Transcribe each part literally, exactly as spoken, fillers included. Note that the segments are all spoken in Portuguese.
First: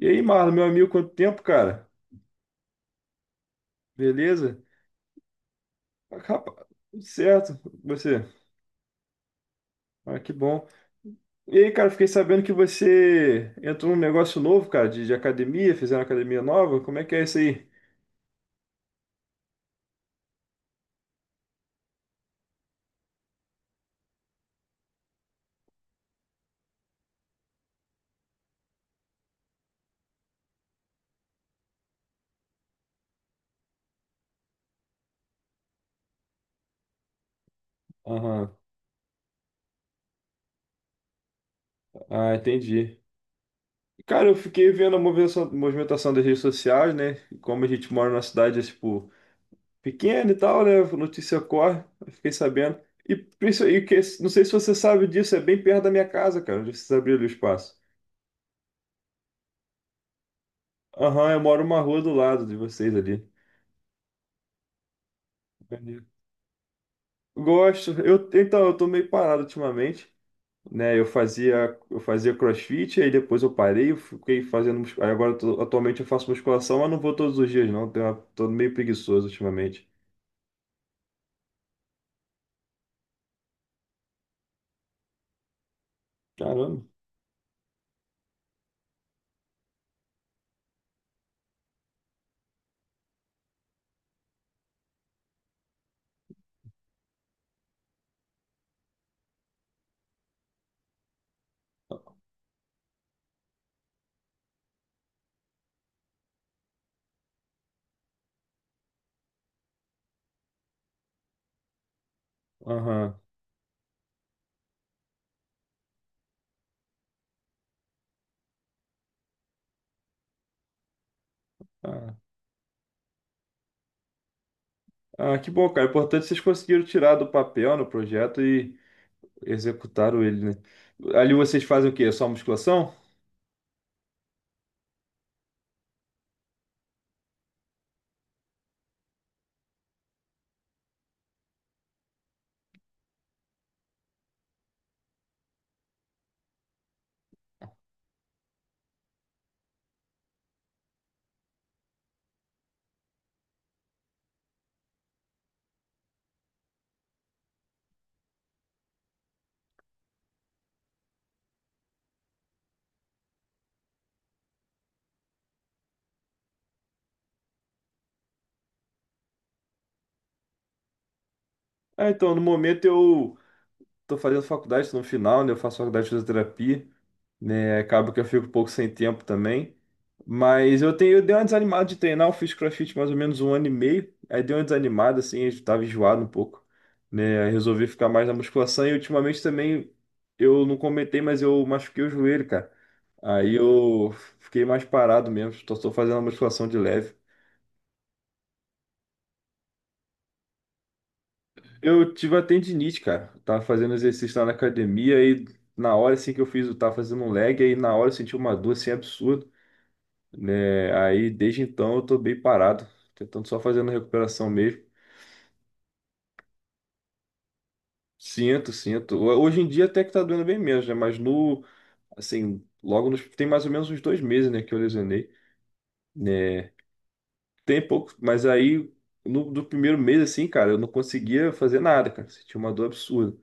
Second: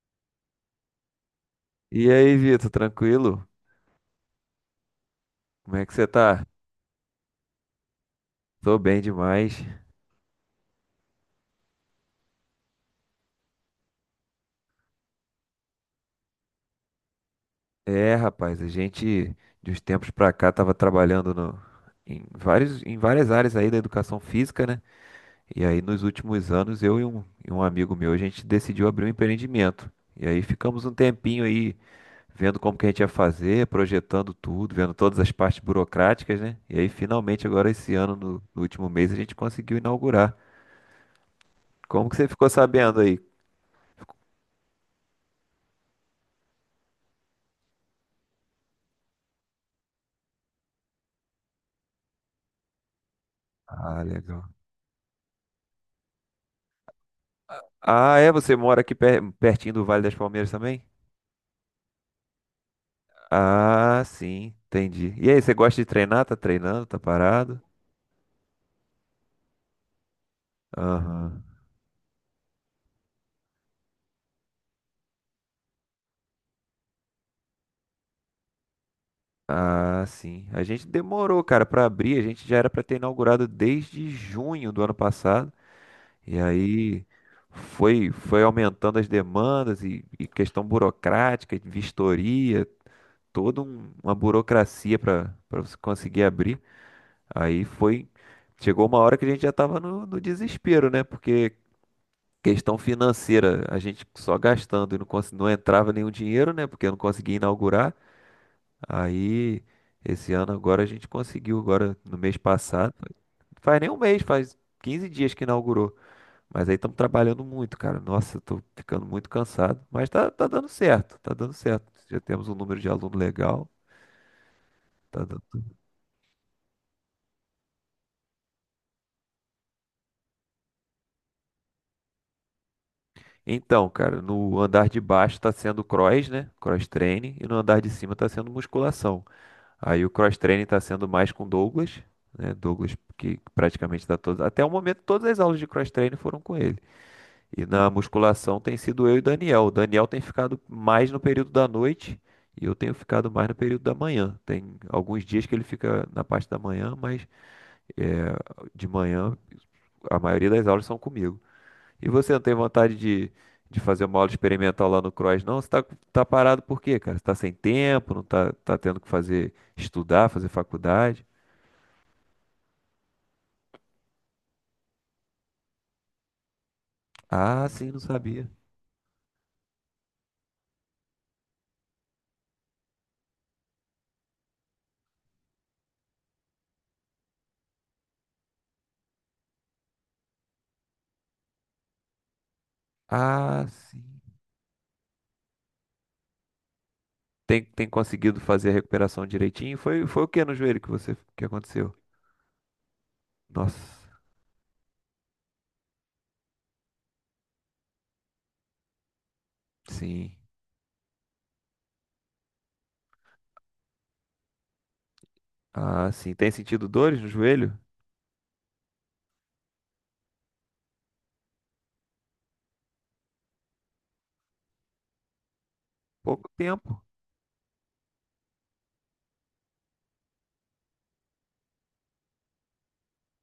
E aí, Marlon, meu amigo, quanto tempo, cara? E aí, Vitor, tranquilo? Beleza? Como é que você Ah, tá? rapaz, tudo certo, você? Tô bem demais. Ah, que bom. E aí, cara, fiquei sabendo que você entrou num negócio novo, cara, de, de academia, fizeram academia nova. Como é que é isso aí? É, rapaz, a gente de uns tempos pra cá tava trabalhando no- em vários, em várias áreas aí da educação física, né? E aí nos últimos anos eu e um, e um amigo meu, a gente decidiu abrir um empreendimento. E aí ficamos um tempinho aí vendo como que a gente ia fazer, projetando tudo, vendo todas as partes burocráticas, né? E aí finalmente agora esse ano, no, Aham. no último mês, a gente conseguiu inaugurar. Como que você Ah, ficou entendi. sabendo aí? Cara, eu fiquei vendo a movimentação, movimentação das redes sociais, né? Como a gente mora numa cidade, tipo, pequena e tal, né? Notícia corre, eu fiquei sabendo. E, princi- e que, Ah, não sei legal. se você sabe disso, é bem perto da minha casa, cara, onde vocês abriram o espaço. Ah, é? Você mora aqui per- pertinho do Vale das Palmeiras também? Aham, eu moro uma rua do lado de vocês ali. Ah, sim, entendi. E aí, você gosta de Maneiro. treinar? Tá treinando? Tá parado? Gosto. Eu, então, eu tô meio parado ultimamente, né? Eu Aham. fazia, eu fazia CrossFit, aí depois eu parei, eu fiquei fazendo, mus- aí agora eu tô- atualmente eu faço musculação, mas não vou todos os dias não. Tenho uma- tô meio preguiçoso ultimamente. Ah, sim. A gente demorou, cara, pra abrir. A gente já era pra ter inaugurado desde junho do ano passado. E Caramba. aí foi foi aumentando as demandas e, e questão burocrática, de vistoria, toda um- uma burocracia pra para você conseguir abrir. Aí foi Chegou uma hora que a gente já tava no, no desespero, né? Porque questão financeira, a gente só gastando e não, cons- não entrava nenhum dinheiro, né? Porque eu não conseguia inaugurar. Aí, esse ano agora a gente conseguiu, agora no mês passado. Aham. Faz nem um mês, faz quinze dias que inaugurou. Mas aí estamos trabalhando muito, cara. Nossa, eu tô ficando muito cansado. Mas tá, tá dando certo, tá dando certo. Ah, Já temos um número de aluno legal. tá ah, que dando- bom, cara. O importante é que vocês conseguiram tirar do papel no projeto e executaram ele, né? Ali vocês fazem o quê? É só musculação? Então, cara, no andar de baixo tá sendo cross, né? Cross training. E no andar de cima tá sendo musculação. Aí o cross-training está sendo mais com Douglas, né? Douglas que praticamente dá todas, até o momento todas as aulas de cross-training foram com ele. E na musculação tem sido eu e o Daniel. O Daniel tem ficado mais no período da noite e eu tenho ficado mais no período da manhã. Tem alguns dias que ele fica na parte da manhã, mas é, de manhã a maioria das aulas são comigo. E você não tem vontade de, de fazer uma aula experimental lá no cross, não? Você tá, tá parado por quê, cara? Você tá sem tempo, não tá, tá tendo que fazer estudar, fazer faculdade? Ah, então, no momento eu tô fazendo faculdade, tô no final, né? Eu faço faculdade de fisioterapia. Ah, Né? sim, não Acaba que eu fico sabia. um pouco sem tempo também. Mas eu tenho, eu dei uma desanimada de treinar, eu fiz CrossFit mais ou menos um ano e meio. Aí dei uma desanimada, assim, eu tava enjoado um pouco, né? Aí resolvi ficar mais na musculação e ultimamente também eu não comentei, mas eu machuquei o joelho, cara. Aí Ah, sim. eu fiquei mais parado mesmo, só tô fazendo uma musculação de leve. Tem, tem conseguido fazer a recuperação direitinho? Foi, foi o que no joelho que você, que aconteceu? Eu tive a tendinite, cara. Tava fazendo Nossa, exercício lá na academia e na hora assim que eu fiz, eu tava fazendo um leg, aí na hora eu senti uma dor assim absurda. sim. Né? Aí desde então eu tô bem parado, tentando só fazendo recuperação mesmo. Ah, sim. Tem sentido dores no joelho? Sinto, sinto. Ho- Hoje em dia até que tá doendo bem menos, né? Mas no, assim, logo nos, Tem mais ou menos uns dois meses, né, que eu lesionei, Pouco né? tempo. Tem pouco, mas aí no, do primeiro mês, assim, cara, eu não conseguia fazer nada, cara. Sentia uma dor absurda.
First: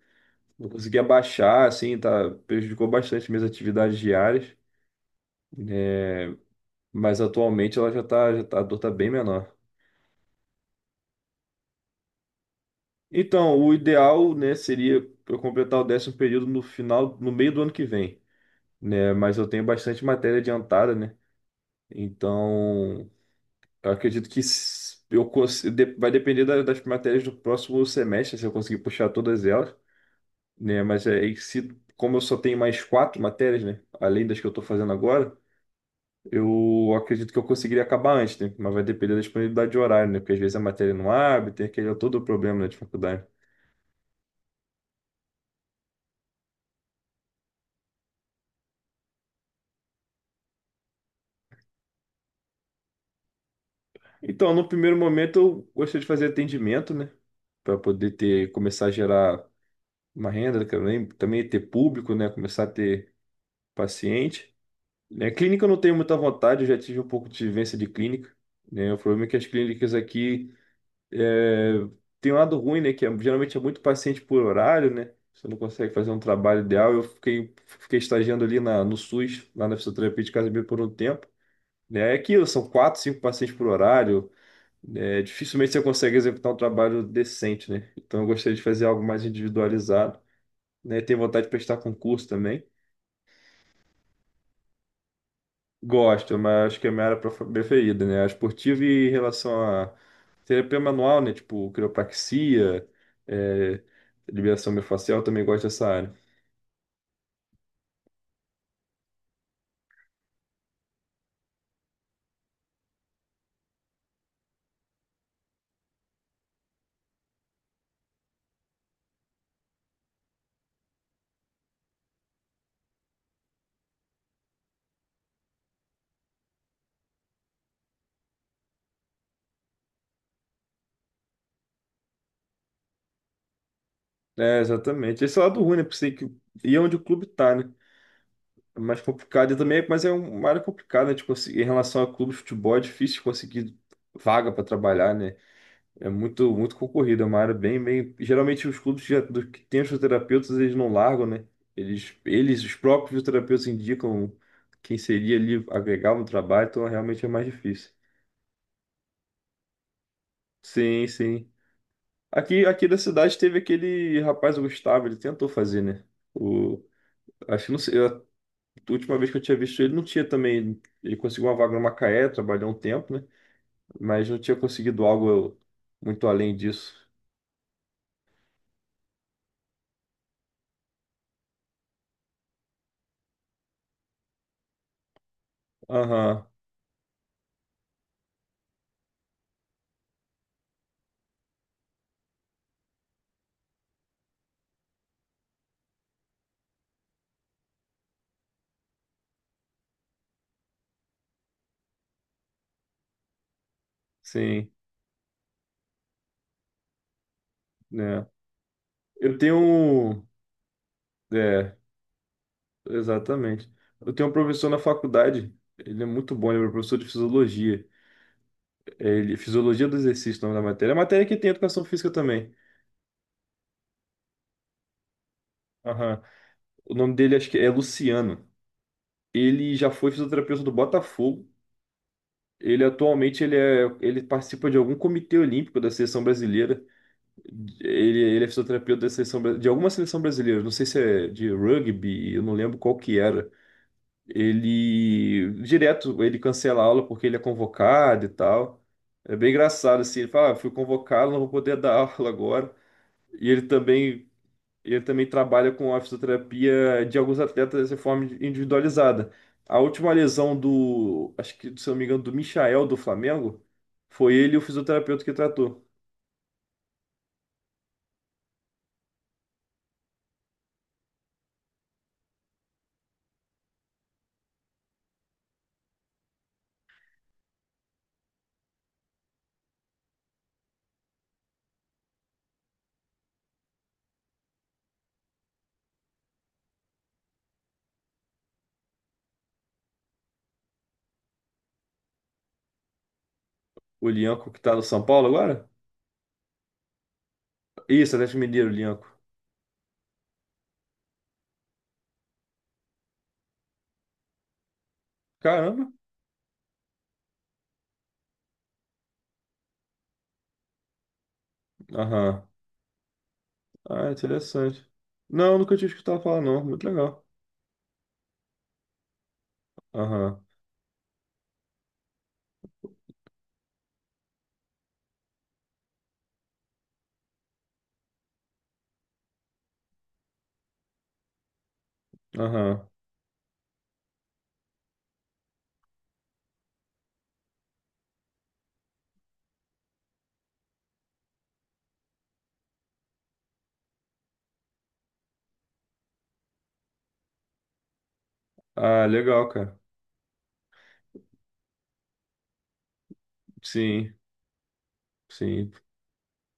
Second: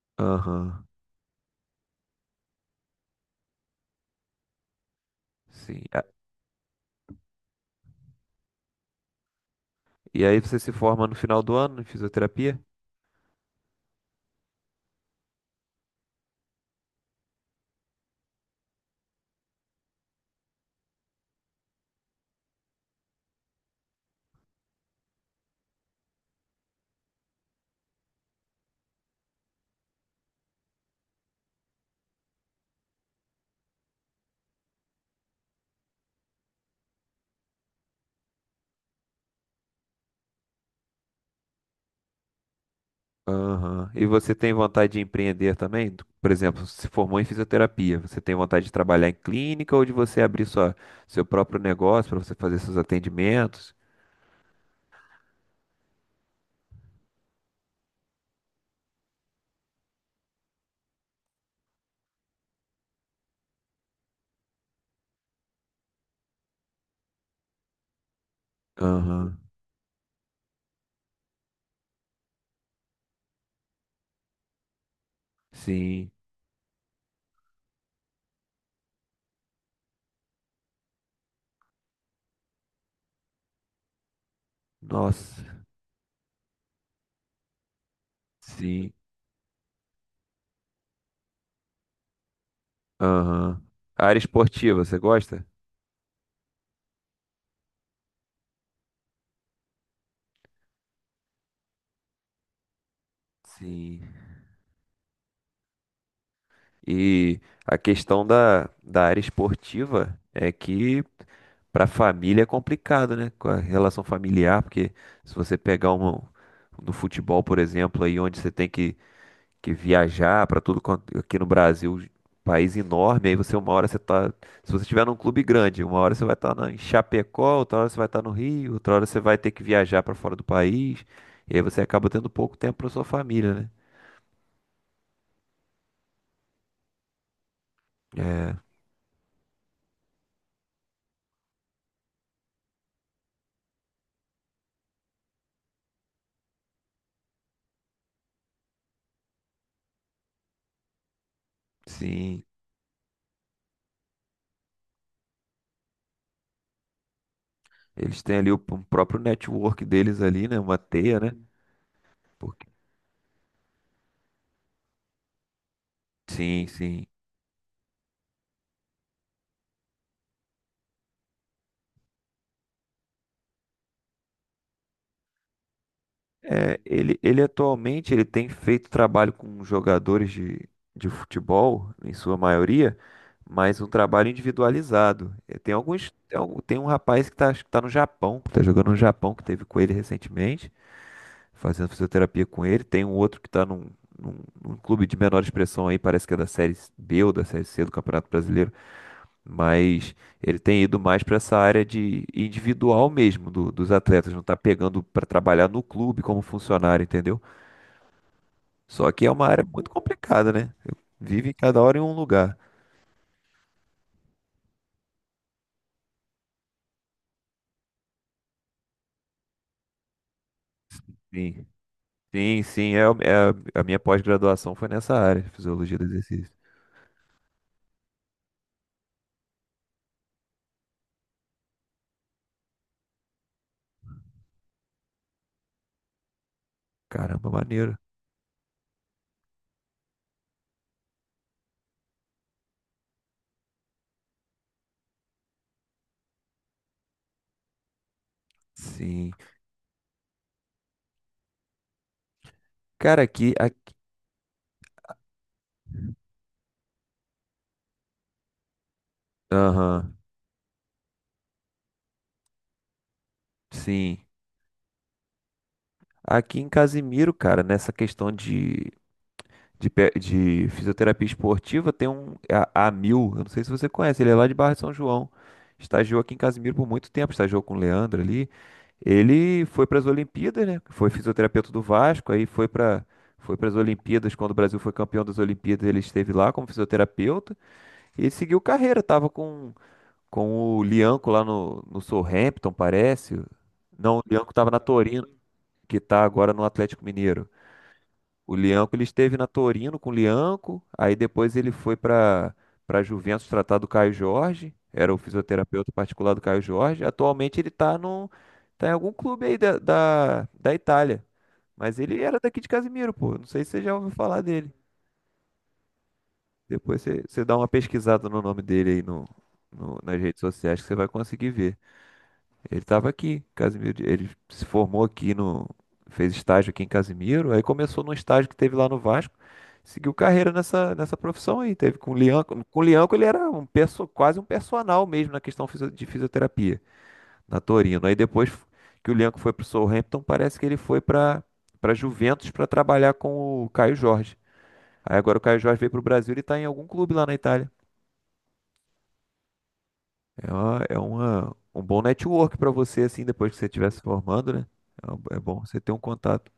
Não Aham, conseguia baixar, assim, tá, prejudicou bastante minhas atividades diárias, sim. A- né? Mas atualmente ela já tá, já tá, a dor tá bem menor. E aí você se forma no final do ano em fisioterapia? Então, o ideal, né, seria eu completar o décimo período no final, no meio do ano que vem, né? Mas eu tenho bastante matéria adiantada, né? Então, eu acredito que s- eu cons- de- vai depender da- das matérias do próximo semestre, se eu conseguir puxar todas elas, né? Mas é e se, Como eu só tenho mais quatro matérias, né, além das que eu estou fazendo agora, eu acredito que eu conseguiria acabar antes, né? Mas vai depender da disponibilidade de horário, né? Porque às vezes a matéria não abre, tem aquele todo o problema, né, de faculdade. Aham. E você tem vontade de empreender também? Por exemplo, se formou em fisioterapia, você tem vontade de trabalhar em clínica ou de você abrir sua, seu próprio negócio para você fazer seus atendimentos? Então, no primeiro momento eu gostei de fazer atendimento, né? Para poder ter, começar a gerar uma renda, que eu lembro, também ter público, né? Começar a ter paciente. Né? Clínica eu não tenho muita vontade, eu já tive um pouco de vivência de clínica, né? O problema é que Aham. as clínicas aqui é, tem um lado ruim, né? Que é- geralmente é muito paciente por horário, né? Você não consegue Sim. fazer um trabalho ideal. Eu fiquei, fiquei estagiando ali na, no SUS, lá na fisioterapia de Casimiro por um tempo. Né? É aquilo, são quatro, cinco pacientes por horário, é, Nossa, dificilmente você consegue executar um trabalho decente, né? Então eu gostaria de fazer sim, algo mais individualizado, né? Tenho vontade de prestar concurso também. aham. A área esportiva, você gosta? Gosto, mas acho que é a minha área prof- preferida, né? A esportiva e em relação a terapia manual, né? Tipo quiropraxia, é, Sim. liberação miofascial, eu também gosto dessa área. E a questão da, da área esportiva é que para a família é complicado, né? Com a relação familiar, porque se você pegar uma, no futebol, por exemplo, aí onde você tem que que viajar para tudo quanto aqui no Brasil, país enorme, aí você uma hora você tá, se você estiver num clube grande, uma hora você vai estar em Chapecó, outra hora você vai estar no Rio, outra hora você vai ter que viajar para fora do país, e aí você acaba tendo pouco tempo para sua família, né? É, exatamente. Esse é o lado ruim, né? Porque você tem que ir onde o clube tá, né? É, É mais complicado e também, mas é uma área complicada, né? De conseguir- em relação a clube de futebol, é difícil conseguir vaga para trabalhar, né? É muito, muito concorrido, é uma área bem, bem. Geralmente os clubes que, já, do- que têm os fisioterapeutas, eles não largam, né? Eles, sim, eles, os próprios fisioterapeutas indicam quem seria ali agregar no trabalho, então realmente é mais difícil. eles têm ali o, p- o próprio network deles ali, né, uma Sim, teia, né? sim. Aqui, Porque, aqui da cidade teve aquele rapaz, o Gustavo, ele tentou fazer, né? sim, O, sim. Acho que não sei, a última vez que eu tinha visto ele, não tinha também. Ele conseguiu uma vaga no Macaé, trabalhou um tempo, né? Mas não tinha conseguido algo muito além É, disso. ele, ele atualmente ele tem feito trabalho com jogadores de, de futebol, em sua maioria, mas um trabalho individualizado. É, tem alguns, tem Aham, algum- tem um rapaz que está no Japão, que está jogando no Japão, que teve com ele recentemente, fazendo fisioterapia com ele. Tem um outro que está num, num, num clube de menor expressão aí, parece que é da Série B ou da Série C do Campeonato Brasileiro, mas ele tem ido mais para essa área de individual mesmo do- dos atletas, não tá sim. pegando para trabalhar no clube como funcionário, entendeu? Né? Só que é Eu uma tenho. área muito um- complicada, né? Eu- Vive É, cada hora em um lugar. exatamente. Eu tenho um professor na faculdade. Ele é muito bom, ele é meu professor de fisiologia. É, Ele, fisiologia do exercício, o nome da matéria. É a matéria que tem Sim, educação física também. sim, sim, é, o- é- a minha pós-graduação foi nessa área, fisiologia do Aham. exercício. O nome dele acho que é Luciano. Ele já foi fisioterapeuta do Botafogo. Ele atualmente ele, é, ele participa de algum comitê olímpico da seleção brasileira. Caramba, maneiro. Ele, ele é fisioterapeuta da seleção, bra- de alguma seleção brasileira. Não sei se é de rugby, eu não lembro qual que era. Ele direto ele cancela a aula porque ele é convocado e tal. Sim. É bem engraçado assim, ele fala, ah, fui convocado, não vou poder dar aula agora. Cara, E aqui, ele a- também ele também trabalha com a fisioterapia de alguns atletas de forma individualizada. A última aham, lesão do, acho que, se eu não me engano, do Michael do Flamengo, sim. foi ele o fisioterapeuta que tratou. Aqui em Casimiro, cara, nessa questão de de, pe- de fisioterapia esportiva, tem um é a, Amil, eu não sei se você conhece, ele é lá de Barra de São João. Estagiou aqui em Casimiro por muito tempo, estagiou com o Leandro ali. Ele foi para as Olimpíadas, né? Foi fisioterapeuta do Vasco, aí foi para foi para as Olimpíadas, quando o Brasil foi campeão das Olimpíadas, ele esteve lá como fisioterapeuta e ele seguiu carreira, tava com com o Lianco lá no no Southampton, parece. O Não, o Lianco Lianco que tava tá na no São Torino, Paulo agora? que tá agora no Atlético Mineiro. Isso, Atlético O Mineiro, Lianco, ele Lianco. esteve na Torino com o Lianco, aí depois ele foi para para Juventus tratar do Caio Jorge, era o fisioterapeuta Caramba. particular do Caio Jorge. Atualmente ele tá no tá em algum clube aí da, da, da Itália, mas ele era Aham. daqui de Casimiro, pô. Não sei se você já ouviu Ah, falar dele. interessante. Não, nunca tinha escutado falar, não. Muito Depois você, legal. você dá uma pesquisada no nome dele aí no, no- nas redes Aham, sociais que você vai conseguir ver. Ele estava aqui, Casimiro. De- Ele se formou aqui no. Fez estágio aqui em Casimiro. Aí começou num estágio que teve lá no Vasco. Seguiu carreira nessa, nessa profissão aí. Teve com o Lianco. Com o aham. Lianco ele era um perso, quase um personal mesmo na questão fisio- de fisioterapia, na Torino. Aí depois que o Lianco foi pro Southampton, parece que ele foi para para Juventus para trabalhar com o Caio Jorge. Aí agora o Caio Jorge veio pro Brasil e está em algum clube lá na Itália. Ah, legal, cara. É uma, é uma, um bom network pra você, assim, depois que você estiver se Sim, formando, né? É um- é bom sim. você ter um contato,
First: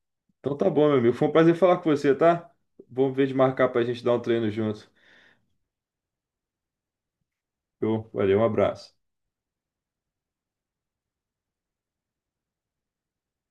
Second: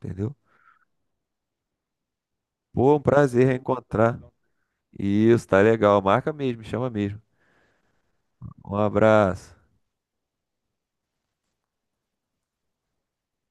entendeu? Então tá bom, meu amigo. Foi um prazer falar com você, tá? Pô, um Vamos ver de prazer marcar pra gente dar reencontrar. um treino junto. Isso, tá legal. Marca mesmo, chama mesmo. Eu, valeu, um Um abraço. abraço.